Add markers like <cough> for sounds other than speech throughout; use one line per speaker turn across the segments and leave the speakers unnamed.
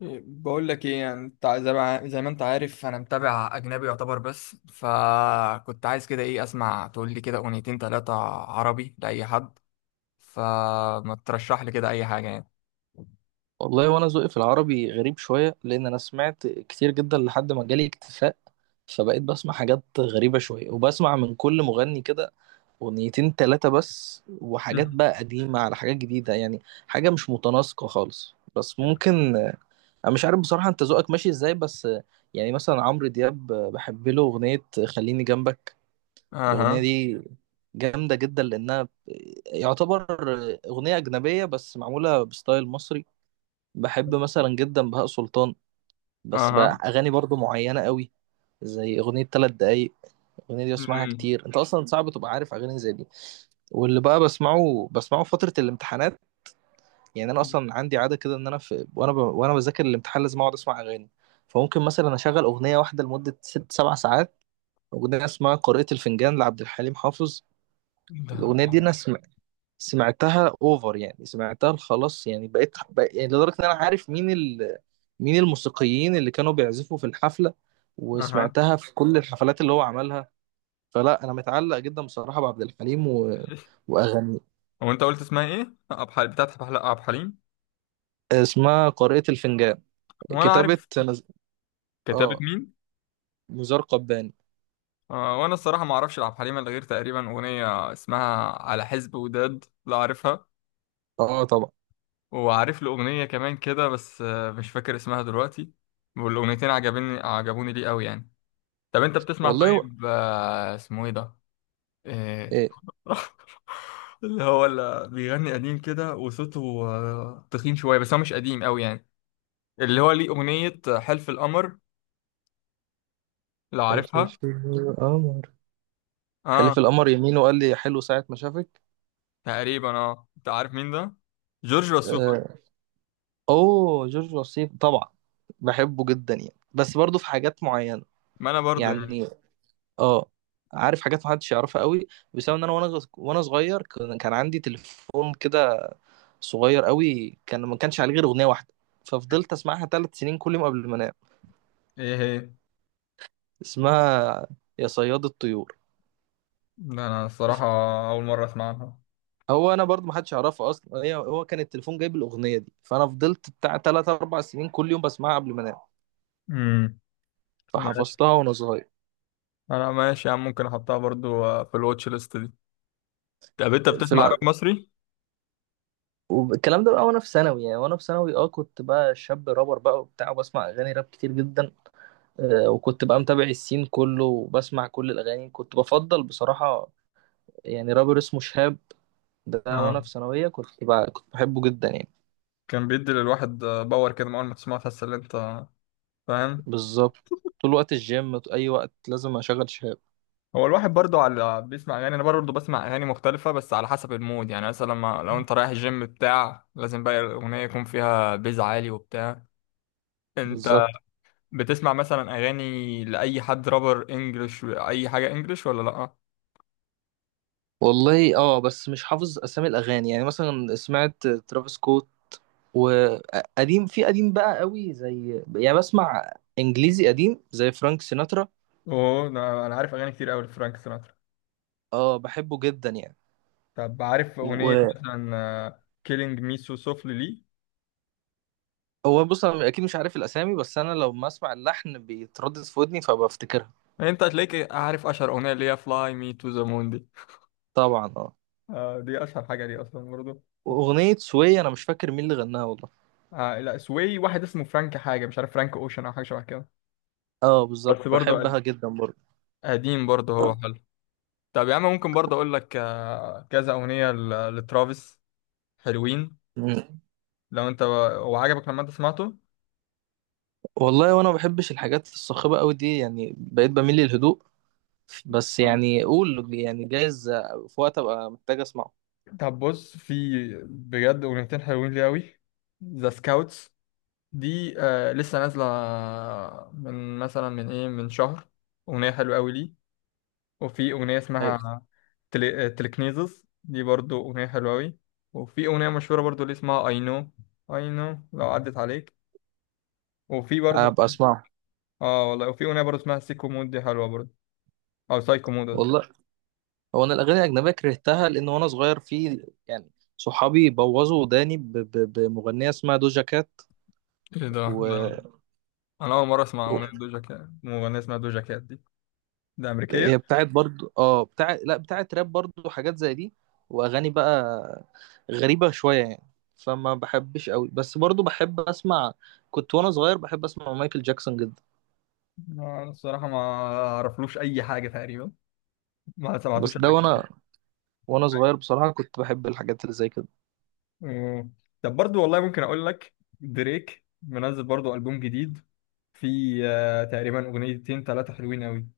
بقول لك ايه؟ يعني انت زي ما انت عارف انا متابع اجنبي يعتبر، بس فكنت عايز كده ايه، اسمع، تقول لي كده اغنيتين ثلاثة عربي لاي حد، فما ترشح لي كده اي حاجة يعني.
والله وانا ذوقي في العربي غريب شويه، لان انا سمعت كتير جدا لحد ما جالي اكتفاء. فبقيت بسمع حاجات غريبه شويه، وبسمع من كل مغني كده اغنيتين تلاتة بس،
<laughs>
وحاجات
مم.
بقى قديمه على حاجات جديده، يعني حاجه مش متناسقه خالص، بس ممكن. انا مش عارف بصراحه انت ذوقك ماشي ازاي، بس يعني مثلا عمرو دياب بحب له اغنيه خليني جنبك. الاغنيه
اها.
دي جامده جدا لانها يعتبر اغنيه اجنبيه بس معموله بستايل مصري. بحب مثلا جدا بهاء سلطان، بس بقى
اها.
اغاني برضو معينه قوي، زي اغنيه ثلاث دقايق. الاغنيه دي بسمعها
مم.
كتير، انت اصلا صعب تبقى عارف اغاني زي دي. واللي بقى بسمعه فتره الامتحانات، يعني انا اصلا عندي عاده كده، ان انا وانا بذاكر الامتحان لازم اقعد اسمع اغاني. فممكن مثلا اشغل اغنيه واحده لمده 6 7 ساعات. اغنيه اسمها قارئة الفنجان لعبد الحليم حافظ.
ده.
الاغنيه دي انا سمعتها اوفر، يعني سمعتها خلاص، يعني يعني لدرجه ان انا عارف مين الموسيقيين اللي كانوا بيعزفوا في الحفله،
اها.
وسمعتها في كل الحفلات اللي هو عملها. فلا انا متعلق جدا بصراحه بعبد الحليم
<laughs>
واغانيه.
هو انت قلت اسمها ايه؟ عبد الحليم بتاعت عبد الحليم؟
اسمها قارئة الفنجان،
هو انا
كتابه
عارف.
نز...
كتابة
اه
مين؟
نزار قباني.
آه، وانا الصراحة ما اعرفش لعبد الحليم الا غير تقريبا اغنية اسمها على حزب وداد، لا عارفها.
اه طبعا.
وعارف له أغنية كمان كده بس مش فاكر اسمها دلوقتي. والأغنيتين عجبوني ليه قوي يعني؟ طب أنت بتسمع
والله و...
طيب اسمه إيه ده؟ آه،
ايه
<laughs> اللي هو اللي بيغني قديم كده وصوته تخين شوية، بس هو مش قديم قوي يعني. اللي هو ليه أغنية حلف القمر، لو
حلف
عارفها.
القمر.
اه.
حلف القمر يمين وقال لي حلو ساعه ما شافك.
تقريبا اه. أنت عارف مين ده؟ جورج وسوف.
آه، اوه جورج وسيم طبعا، بحبه جدا، يعني بس برضه في حاجات معينه.
ما أنا برضو يعني.
يعني اه عارف حاجات محدش يعرفها قوي، بسبب ان انا وانا صغير كان عندي تليفون كده صغير قوي، كان ما كانش عليه غير اغنيه واحده، ففضلت اسمعها 3 سنين كل يوم قبل ما انام.
ايه هي؟
اسمها يا صياد الطيور.
ده أنا الصراحة أول مرة أسمع عنها.
هو انا برضه ما حدش يعرفها اصلا، هو كان التليفون جايب الاغنيه دي، فانا فضلت بتاع 3 4 سنين كل يوم بسمعها قبل ما انام،
امم.
فحفظتها وانا صغير.
انا ماشي يا عم، ممكن احطها برضو في الواتش ليست دي. طب انت
في
بتسمع راب مصري؟
والكلام ده بقى وانا في ثانوي، يعني وانا في ثانوي كنت بقى شاب رابر بقى وبتاع، وبسمع اغاني راب كتير جدا. وكنت بقى متابع السين كله، وبسمع كل الاغاني، كنت بفضل بصراحة، يعني رابر اسمه شهاب. ده وانا
اه.
في ثانوية كنت بحبه جدا يعني.
كان بيدي للواحد باور كده، من اول ما تسمعه تحس ان انت فاهم.
بالظبط، طول وقت الجيم اي وقت لازم اشغل شهاب.
هو الواحد برضو على بيسمع اغاني، انا برضو بسمع اغاني مختلفه بس على حسب المود. يعني مثلا لما لو انت رايح الجيم بتاع، لازم بقى الاغنيه يكون فيها بيز عالي وبتاع. انت
بالظبط.
بتسمع مثلا اغاني لاي حد رابر انجلش، اي حاجه انجلش ولا لا؟
والله بس مش حافظ اسامي الاغاني، يعني مثلا سمعت ترافيس سكوت وقديم، في قديم بقى قوي، زي يعني بسمع انجليزي قديم زي فرانك سيناترا.
اوه، أنا عارف اغاني كتير قوي لفرانك سيناترا.
اه بحبه جدا يعني.
طب عارف أغنية
وهو
مثلا كيلينج مي سو سوفلي لي؟
بص انا اكيد مش عارف الاسامي، بس انا لو ما اسمع اللحن بيتردد في ودني فبفتكرها.
انت هتلاقيك عارف اشهر اغنيه، اللي هي فلاي مي تو ذا مون دي.
طبعا اه.
آه دي اشهر حاجه دي اصلا برضو.
واغنيه سوية انا مش فاكر مين اللي غناها والله.
آه لا، سوي واحد اسمه فرانك حاجه، مش عارف فرانك اوشن او حاجه شبه كده.
اه بالظبط،
بس برضو
بحبها جدا برضه.
قديم برضو، هو حلو. طب يا عم ممكن برضو اقول لك آه كذا اغنيه لترافيس حلوين.
مم.
لو انت هو عجبك لما انت سمعته.
والله وانا ما بحبش الحاجات الصاخبه قوي دي، يعني بقيت بميل للهدوء، بس
آه.
يعني قول يعني جايز في وقت ابقى محتاج اسمعه.
طب بص، في بجد اغنيتين حلوين لي قوي. ذا سكاوتس دي آه لسه نازلة من مثلا من ايه، من شهر، أغنية حلوة أوي ليه. وفي أغنية
ايوه،
اسمها تلكنيزس، دي برضو أغنية حلوة أوي. وفي أغنية مشهورة برضو اللي اسمها I know، I know، لو عدت عليك. وفي برضو
ابقى اسمعه.
اه والله وفي أغنية برضو اسمها سيكو مود، دي حلوة برضو. أو سايكو مود قصدي.
والله، هو انا الاغاني الاجنبيه كرهتها، لان وانا صغير في يعني صحابي بوظوا وداني بمغنيه اسمها دوجا كات
ايه ده
و...
ده؟ أنا أول مرة أسمع
و-
أغنية دوجا كات، مغنية اسمها دوجا كات دي. ده أمريكية؟
هي بتاعت برضو، بتاع لا بتاعت راب برضو، حاجات زي دي واغاني بقى غريبة شوية يعني، فما بحبش قوي، بس برضو بحب اسمع. كنت وانا صغير بحب اسمع مايكل جاكسون جدا،
أنا الصراحة ما أعرفلوش أي حاجة تقريبا، ما سمعتوش
بس ده
قبل كده.
وانا صغير بصراحة كنت بحب الحاجات اللي زي كده.
مم. طب برضو والله ممكن اقول لك، دريك منزل برضو ألبوم جديد، في تقريبا اغنيتين ثلاثه حلوين قوي.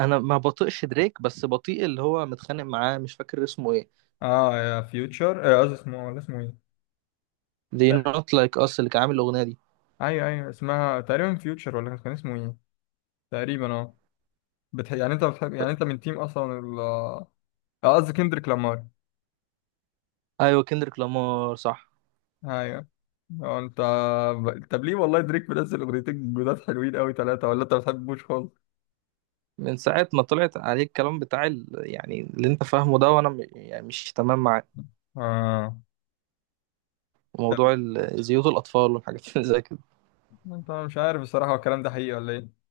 انا ما بطيقش دريك، بس بطيء اللي هو متخانق معاه مش فاكر اسمه ايه.
اه يا فيوتشر قصدي اسمه، ولا اسمه ايه؟
They
تق-
not like us اللي كان عامل الاغنية دي.
ايوه ايوه، اسمها تقريبا فيوتشر، ولا كان اسمه ايه؟ تقريبا اه. يعني انت بتحب، يعني انت من تيم اصلا ال قصدي كندريك لامار.
ايوه كندريك لامار، صح.
ايوه. انت طب ليه؟ والله دريك منزل اغنيتين جداد حلوين قوي ثلاثه، ولا انت ما بتحبوش خالص؟
من ساعة ما طلعت عليه الكلام بتاع يعني اللي انت فاهمه ده، وانا يعني مش تمام معاه،
اه. طب
وموضوع زيوت الأطفال والحاجات <laughs> اللي زي كده.
انت، أنا مش عارف الصراحه هو الكلام ده حقيقي ولا ايه؟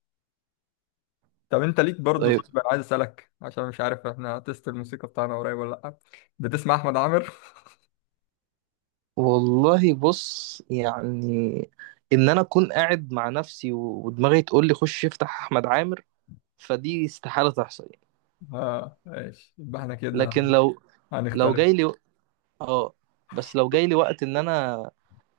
طب انت ليك برضه
طيب.
طيب، انا عايز اسالك عشان مش عارف احنا تيست الموسيقى بتاعنا قريب ولا لا. بتسمع احمد عامر؟ <laughs>
والله بص يعني، إن أنا أكون قاعد مع نفسي ودماغي تقول لي خش افتح أحمد عامر، فدي استحالة تحصل يعني.
اه ماشي، يبقى احنا كده
لكن لو
هنختلف.
جاي لي آه بس لو جاي لي وقت إن أنا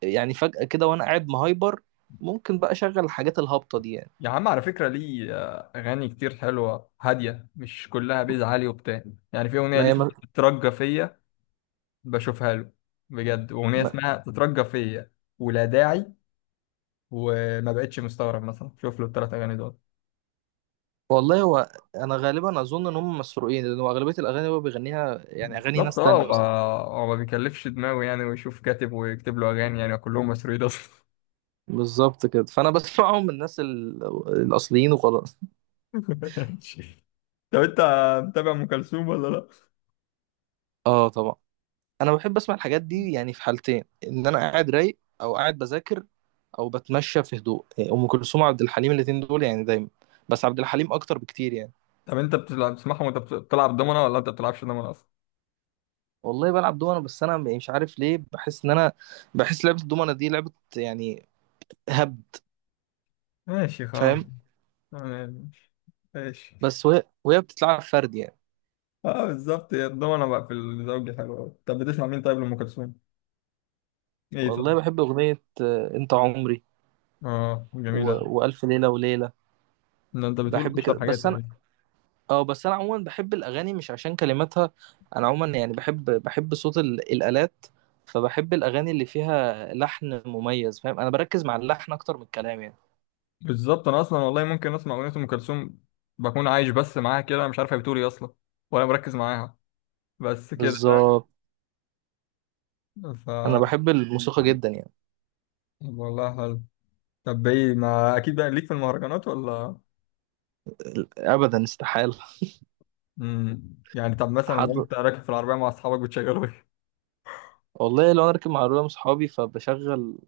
يعني فجأة كده وأنا قاعد مهايبر، ممكن بقى أشغل الحاجات الهابطة دي يعني.
يا عم على فكره ليه اغاني كتير حلوه هاديه، مش كلها بيز عالي وبتاع. يعني في اغنيه
ما
ليه
هي
اسمها تترجى فيا، بشوفها له بجد، اغنيه
ما-
اسمها تترجى فيا، ولا داعي. وما بقتش مستغرب، مثلا شوف له الثلاث اغاني دول.
والله، هو أنا غالبا أظن إن هم مسروقين، لأن هو أغلبية الأغاني اللي هو بيغنيها يعني أغاني
بالظبط
ناس
اه.
تانية
هو
أصلا.
هو ما بيكلفش دماغه يعني ويشوف كاتب ويكتب له اغاني، يعني كلهم مسروقين اصلا.
بالظبط كده، فانا بسمعهم من الناس الاصليين وخلاص.
ماشي. طب انت متابع ام كلثوم ولا لا؟
اه طبعا. انا بحب اسمع الحاجات دي يعني في حالتين، ان انا قاعد رايق او قاعد بذاكر او بتمشى في هدوء، يعني ام كلثوم وعبد الحليم الاتنين دول يعني دايما، بس عبد الحليم اكتر بكتير يعني.
طب انت بتلعب بتسمعهم وانت بتلعب دومنة، ولا انت بتلعبش دومنة اصلا؟
والله بلعب دومنه، بس انا مش عارف ليه بحس ان انا بحس لعبه الدومنه دي لعبه يعني هبد،
ماشي خلاص.
فاهم؟
تمام ماشي. ماشي.
بس وهي بتتلعب فرد يعني.
اه بالظبط، هي الدومنة بقى في الزوجي حلوة أوي. طب بتسمع مين طيب لأم كلثوم؟ ايه طب؟
والله بحب اغنيه انت عمري
اه
و...
جميلة.
والف ليله وليله.
ده انت بتقول
بحب كده
اشهر حاجات
بس.
تقريبا.
اه بس انا عموما بحب الاغاني مش عشان كلماتها، انا عموما يعني بحب صوت الالات، فبحب الاغاني اللي فيها لحن مميز، فاهم؟ انا بركز مع اللحن اكتر من الكلام يعني.
بالظبط، انا اصلا والله ممكن اسمع اغنية ام كلثوم، بكون عايش بس معاها كده، انا مش عارف هي بتقول ايه اصلا، ولا مركز معاها، بس كده، فاهم؟
بالظبط.
ف،
انا بحب الموسيقى جدا يعني.
والله حلو. طب ايه، ما اكيد بقى ليك في المهرجانات ولا؟
ابدا استحاله.
امم، يعني طب مثلا
حد.
لو انت راكب في العربيه مع اصحابك بتشغلوا ايه؟
والله لو انا راكب مع رولة صحابي فبشغل،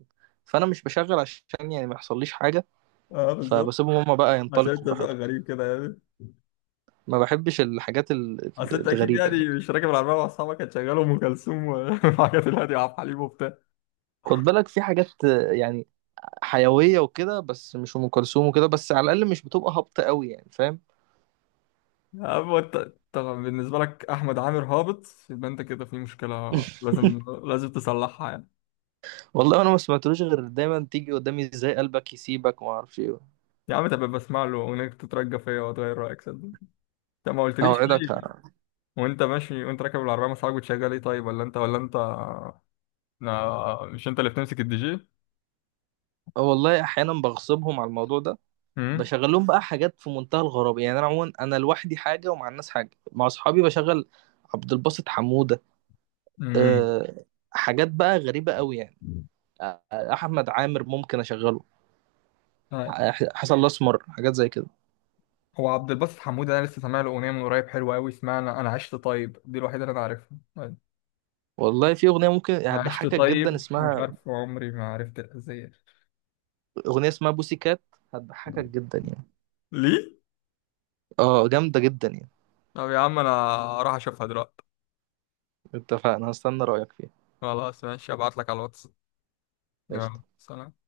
فانا مش بشغل عشان يعني ما يحصليش حاجه،
<laughs> اه بالظبط،
فبسيبهم هما بقى
عشان
ينطلقوا
انت ذوقك
براحتهم.
غريب كده يعني.
ما بحبش الحاجات
اصل انت اكيد
الغريبه يعني.
يعني مش راكب العربيه مع اصحابك هتشغلوا ام كلثوم و، <laughs> وحاجات الهاديه وعبد الحليم وبتاع.
خد بالك في حاجات يعني حيويه وكده، بس مش ام كلثوم وكده، بس على الاقل مش بتبقى هابطه قوي يعني، فاهم؟
اما انت طبعا بالنسبه لك احمد عامر هابط، يبقى انت كده في مشكله،
<laughs>
لازم تصلحها يعني.
والله انا ما سمعتلوش غير دايما تيجي قدامي ازاي قلبك يسيبك وما اعرفش ايه.
يا عم تبقى بسمع له اغنيه تترجى فيا وتغير رايك، صدق. انت ما قلتليش
اوعدك
ليه. وانت ماشي وانت راكب العربيه مع اصحابك بتشغل ايه طيب؟ ولا انت لا، مش انت اللي بتمسك الدي جي؟
آه. والله احيانا بغصبهم على الموضوع ده،
امم.
بشغل لهم بقى حاجات في منتهى الغرابه يعني. انا عموما انا لوحدي حاجه ومع الناس حاجه، مع اصحابي بشغل عبد الباسط حموده.
امم.
أه حاجات بقى غريبه قوي يعني. احمد عامر ممكن اشغله.
آه،
حسن الاسمر حاجات زي كده.
هو عبد الباسط حمود انا لسه سامع له اغنيه من قريب حلوه قوي، اسمها أنا عشت طيب، دي الوحيده اللي انا عارفها. طيب،
والله في اغنيه ممكن
انا عشت
هتضحكك جدا
طيب مش
اسمها،
عارف عمري، ما عرفت الأذية.
اغنيه اسمها بوسي كات، هتضحكك جدا يعني،
ليه؟
اه جامده جدا يعني.
طب يا عم انا اروح اشوفها دلوقتي.
اتفقنا، هستنى رايك فيها.
خلاص ماشي، ابعت لك على الواتس.
ماشي
يلا سلام.